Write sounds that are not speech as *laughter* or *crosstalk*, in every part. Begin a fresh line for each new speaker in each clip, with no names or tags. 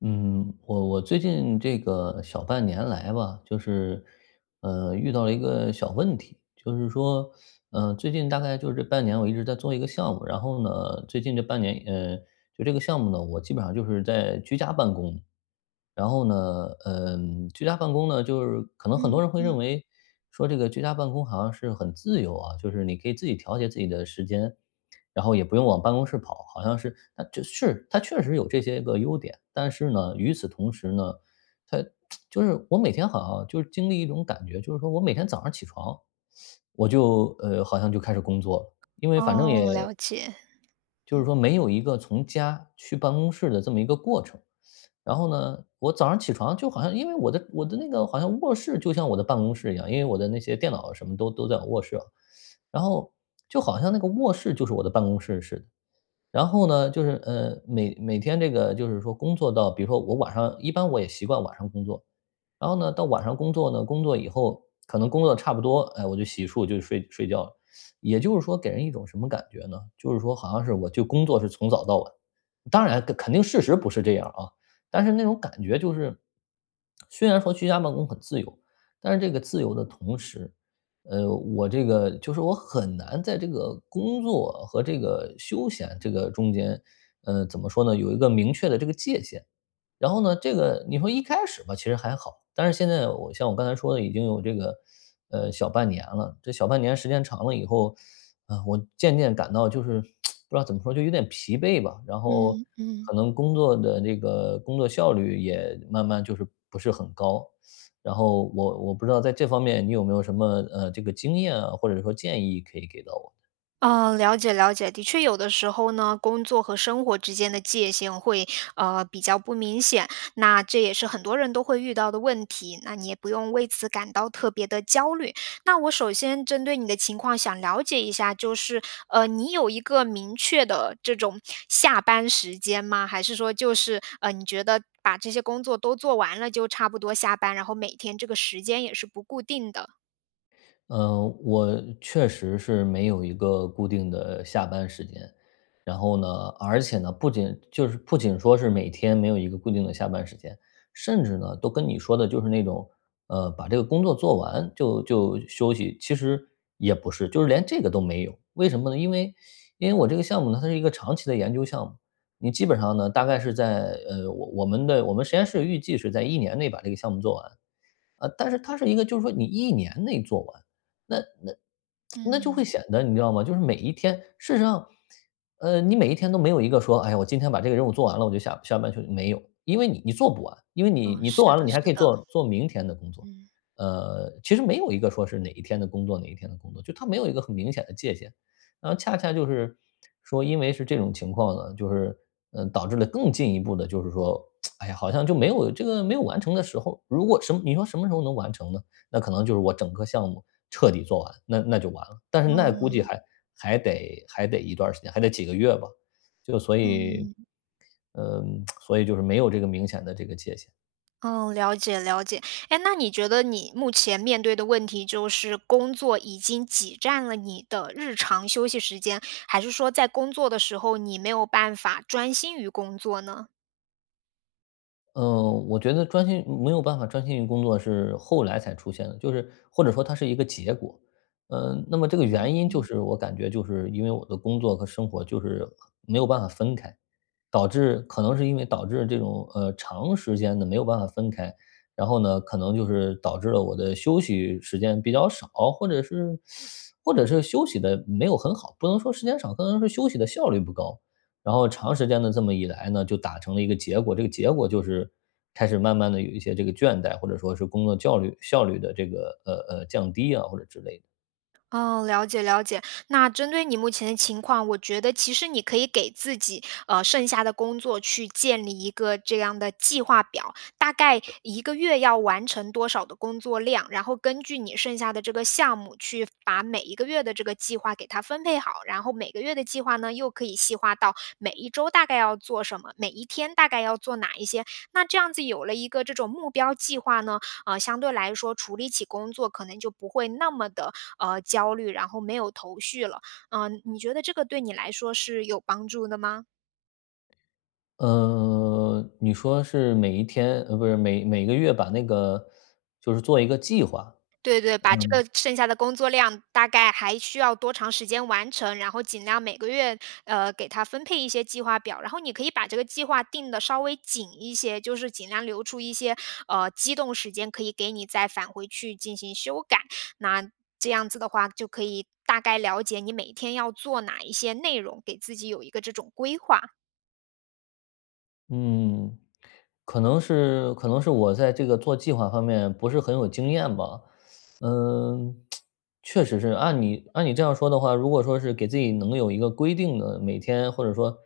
嗯，我最近这个小半年来吧，就是，遇到了一个小问题，就是说，最近大概就是这半年我一直在做一个项目。然后呢，最近这半年，就这个项目呢，我基本上就是在居家办公。然后呢，居家办公呢，就是可能很多
嗯
人会认
嗯，
为说这个居家办公好像是很自由啊，就是你可以自己调节自己的时间，然后也不用往办公室跑，好像是它就是它确实有这些个优点。但是呢，与此同时呢，它就是我每天好像就是经历一种感觉，就是说我每天早上起床，我就好像就开始工作了，因为反正
哦，
也
了解，
就是
嗯
说没有一个从家去办公室的这么一个过程。然后呢，我早上起床就好像，因为我的那个，好像卧室就像我的办公室一样，因为我的那些电脑什么都在我卧室啊。然后就好像那个卧室就是我的办公室似的。然后呢，就是，每天这个就是说工作到比如说，我晚上一般我也习惯晚上工作。然后呢，到晚上工作呢，工作以后可能工作差不多，哎，我就洗漱就睡觉了。也就是说，给人一种什么感觉呢？就是说，好像是我就工作是从早到晚。当然肯定事实不是这样啊，但是那种感觉就是，虽然说居家办公很自由，但是这个自由的同时，我这个就是我很难在这个工作和这个休闲这个中间，怎么说呢，有一个明确的这个界限。然后呢，这个你说一开始吧，其实还好，但是现在我像我刚才说的，已经有这个，小半年了。这小半年时间长了以后，啊，我渐渐感到就是不知道怎么说，就有点疲惫吧。然后
嗯嗯，
可能工作的这个工作效率也慢慢就是不是很高。然后我不知道在这方面你有没有什么这个经验啊，或者说建议可以给到我？
哦，了解了解。的确，有的时候呢，工作和生活之间的界限会比较不明显，那这也是很多人都会遇到的问题。那你也不用为此感到特别的焦虑。那我首先针对你的情况想了解一下，就是你有一个明确的这种下班时间吗？还是说就是你觉得把这些工作都做完了就差不多下班，然后每天这个时间也是不固定的？
嗯，我确实是没有一个固定的下班时间。然后呢，而且呢，不仅就是不仅说是每天没有一个固定的下班时间，甚至呢，都跟你说的就是那种，把这个工作做完就休息，其实也不是，就是连这个都没有。为什么呢？因为我这个项目呢，它是一个长期的研究项目，你基本上呢，大概是在我我们的我们实验室预计是在一年内把这个项目做完。但是它是一个就是说你一年内做完。那那那就会
嗯，
显得，你知道吗？就是每一天，事实上，你每一天都没有一个说，哎呀，我今天把这个任务做完了，我就下班去，没有，因为你你做不完，因为你
哦，
你
是
做完了，
的，
你还可
是
以
的，
做做明天的工作。
嗯，
其实没有一个说是哪一天的工作，哪一天的工作，就它没有一个很明显的界限。然后恰恰就是说，因为是这种情况呢，就是导致了更进一步的，就是说哎呀，好像就没有这个没有完成的时候。如果你说什么时候能完成呢？那可能就是我整个项目彻底做完，那就完了。但是那估计
嗯，
还得一段儿时间，还得几个月吧。就所以，
嗯，
所以就是没有这个明显的这个界限。
哦，了解了解。哎，那你觉得你目前面对的问题就是工作已经挤占了你的日常休息时间，还是说在工作的时候你没有办法专心于工作呢？
嗯，我觉得专心，没有办法专心于工作是后来才出现的，就是或者说它是一个结果。那么这个原因就是我感觉就是因为我的工作和生活就是没有办法分开。导致可能是因为导致这种长时间的没有办法分开，然后呢，可能就是导致了我的休息时间比较少，或者是或者是休息的没有很好，不能说时间少，可能是休息的效率不高。然后长时间的这么一来呢，就打成了一个结果，这个结果就是开始慢慢的有一些这个倦怠，或者说是工作效率的这个，降低啊，或者之类的。
哦，了解了解。那针对你目前的情况，我觉得其实你可以给自己剩下的工作去建立一个这样的计划表，大概一个月要完成多少的工作量，然后根据你剩下的这个项目去把每一个月的这个计划给它分配好，然后每个月的计划呢又可以细化到每一周大概要做什么，每一天大概要做哪一些。那这样子有了一个这种目标计划呢，呃，相对来说处理起工作可能就不会那么的呃，焦虑，然后没有头绪了。嗯，你觉得这个对你来说是有帮助的吗？
你说是每一天不是每个月把那个就是做一个计划。
对对，把这个剩下的工作量大概还需要多长时间完成，然后尽量每个月，呃，给他分配一些计划表，然后你可以把这个计划定的稍微紧一些，就是尽量留出一些呃，机动时间可以给你再返回去进行修改。那这样子的话，就可以大概了解你每天要做哪一些内容，给自己有一个这种规划。
嗯，可能是我在这个做计划方面不是很有经验吧。嗯，确实是，按你这样说的话，如果说是给自己能有一个规定的每天或者说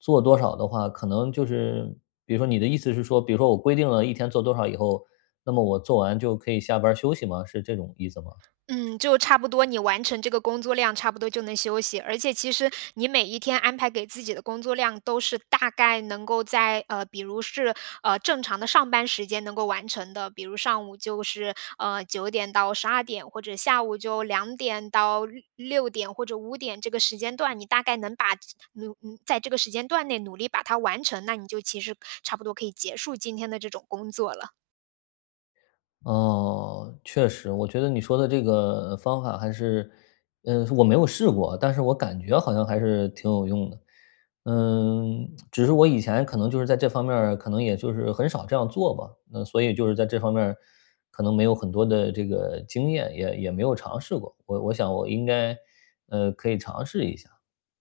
做多少的话，可能就是，比如说你的意思是说，比如说我规定了一天做多少以后，那么我做完就可以下班儿休息吗？是这种意思吗？
嗯，就差不多你完成这个工作量，差不多就能休息。而且其实你每一天安排给自己的工作量，都是大概能够在比如是正常的上班时间能够完成的，比如上午就是9点到12点，或者下午就两点到六点或者五点这个时间段，你大概能把在这个时间段内努力把它完成，那你就其实差不多可以结束今天的这种工作了。
哦，确实，我觉得你说的这个方法还是，我没有试过，但是我感觉好像还是挺有用的。只是我以前可能就是在这方面儿可能也就是很少这样做吧，那所以就是在这方面儿可能没有很多的这个经验，也没有尝试过。我想我应该，可以尝试一下。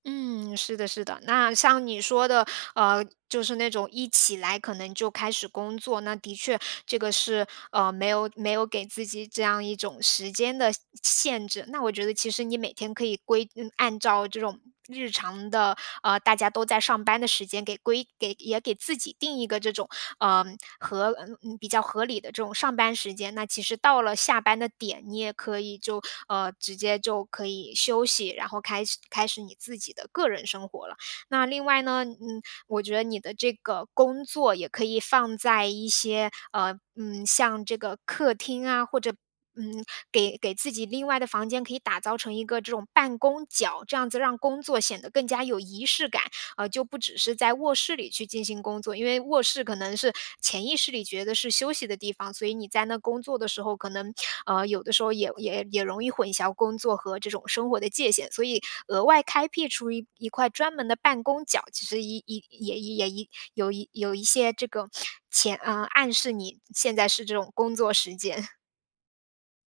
嗯，是的，是的。那像你说的，呃，就是那种一起来可能就开始工作，那的确这个是没有给自己这样一种时间的限制。那我觉得其实你每天可以按照这种日常的大家都在上班的时间给规给也给自己定一个这种呃合嗯比较合理的这种上班时间。那其实到了下班的点，你也可以就呃直接就可以休息，然后开始你自己的个人生活了。那另外呢，嗯，我觉得你的这个工作也可以放在一些，呃，嗯，像这个客厅啊，或者嗯，给自己另外的房间可以打造成一个这种办公角，这样子让工作显得更加有仪式感。呃，就不只是在卧室里去进行工作，因为卧室可能是潜意识里觉得是休息的地方，所以你在那工作的时候，可能呃有的时候也容易混淆工作和这种生活的界限，所以额外开辟出一块专门的办公角，其实一一也也一有一有一些这个暗示你现在是这种工作时间，*laughs*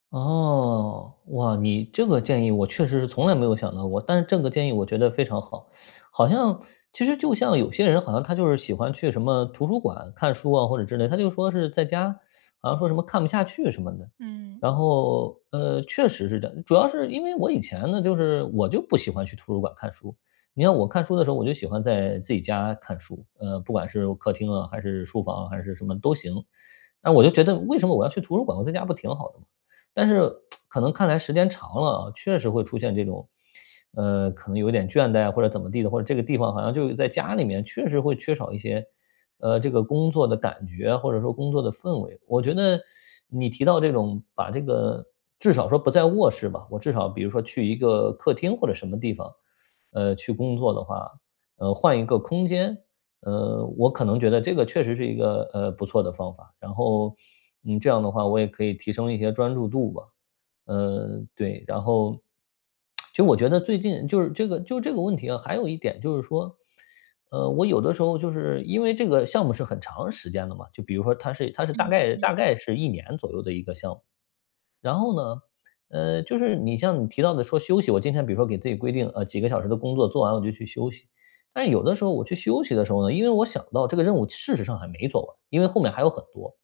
哦，哇，你这个建议我确实是从来没有想到过，但是这个建议我觉得非常好。好像其实就像有些人好像他就是喜欢去什么图书馆看书啊或者之类，他就说是在家好像说什么看不下去什么的。然
嗯。
后，确实是这样，主要是因为我以前呢，就是我就不喜欢去图书馆看书。你看我看书的时候，我就喜欢在自己家看书，不管是客厅啊，还是书房啊还是什么都行。那我就觉得，为什么我要去图书馆？我在家不挺好的吗？但是可能看来时间长了啊，确实会出现这种，可能有点倦怠啊或者怎么地的，或者这个地方好像就在家里面确实会缺少一些，这个工作的感觉啊或者说工作的氛围。我觉得你提到这种，把这个至少说不在卧室吧，我至少比如说去一个客厅或者什么地方，去工作的话，换一个空间，我可能觉得这个确实是一个，不错的方法。然后，这样的话我也可以提升一些专注度吧。对。然后其实我觉得最近就是这个问题啊，还有一点就是说，我有的时候就是因为这个项目是很长时间的嘛，就比如说它是
嗯。
大概是一年左右的一个项目。然后呢，就是你像你提到的说休息，我今天比如说给自己规定，几个小时的工作做完我就去休息。但是有的时候我去休息的时候呢，因为我想到这个任务事实上还没做完，因为后面还有很多。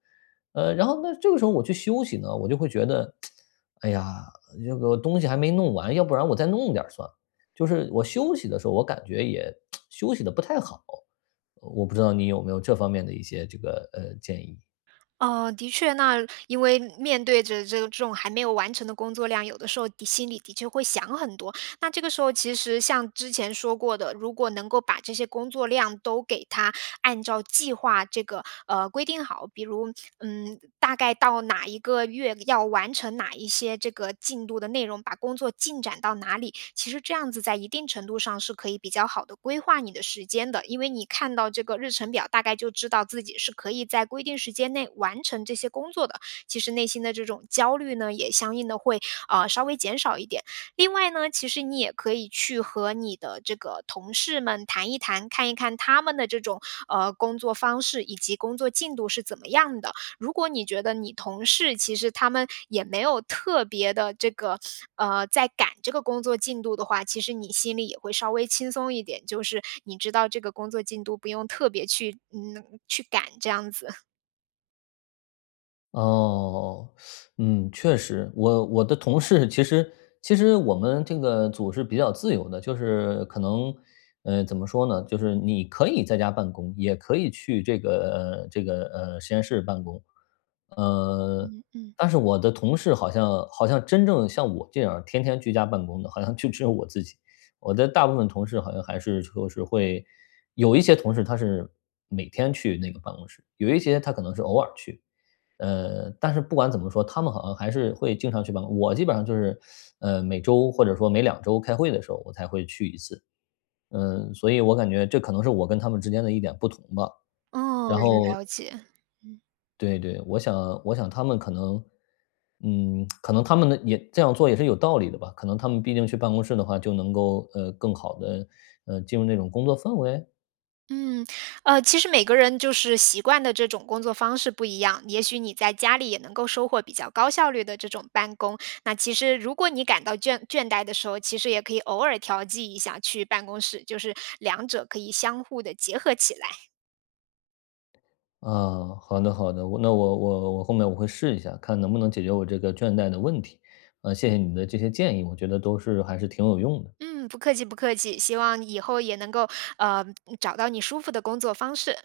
然后那这个时候我去休息呢，我就会觉得，哎呀，这个东西还没弄完，要不然我再弄点儿算了。就是我休息的时候，我感觉也 *tsk* 休息的不太好。我不知道你有没有这方面的一些这个建议。
呃，的确，那因为面对着这种还没有完成的工作量，有的时候的心里的确会想很多。那这个时候，其实像之前说过的，如果能够把这些工作量都给它按照计划这个规定好，比如嗯，大概到哪一个月要完成哪一些这个进度的内容，把工作进展到哪里。其实这样子在一定程度上是可以比较好的规划你的时间的，因为你看到这个日程表，大概就知道自己是可以在规定时间内完成这些工作的。其实内心的这种焦虑呢，也相应的会呃，稍微减少一点。另外呢，其实你也可以去和你的这个同事们谈一谈，看一看他们的这种呃，工作方式以及工作进度是怎么样的。如果你觉得你同事其实他们也没有特别的这个，呃，在赶这个工作进度的话，其实你心里也会稍微轻松一点，就是你知道这个工作进度不用特别去去赶这样子。
哦，嗯，确实，我的同事其实我们这个组是比较自由的，就是可能，怎么说呢？就是你可以在家办公，也可以去这个实验室办公。呃，
嗯嗯。
但是我的同事好像，真正像我这样天天居家办公的，好像就只有我自己。我的大部分同事好像还是就是会，有一些同事他是每天去那个办公室，有一些他可能是偶尔去。但是不管怎么说，他们好像还是会经常去办公。我基本上就是，每周或者说每2周开会的时候，我才会去一次。所以我感觉这可能是我跟他们之间的一点不同吧。
哦，
然后，
了解。
对对，我想他们可能，可能他们的也这样做也是有道理的吧。可能他们毕竟去办公室的话，就能够更好的进入那种工作氛围。
嗯，呃，其实每个人就是习惯的这种工作方式不一样，也许你在家里也能够收获比较高效率的这种办公。那其实如果你感到倦怠的时候，其实也可以偶尔调剂一下去办公室，就是两者可以相互的结合起来。
啊，好的好的，我那我我我后面我会试一下，看能不能解决我这个倦怠的问题。啊，谢谢你的这些建议，我觉得都是还是挺有用的。
嗯，不客气不客气，希望以后也能够呃找到你舒服的工作方式。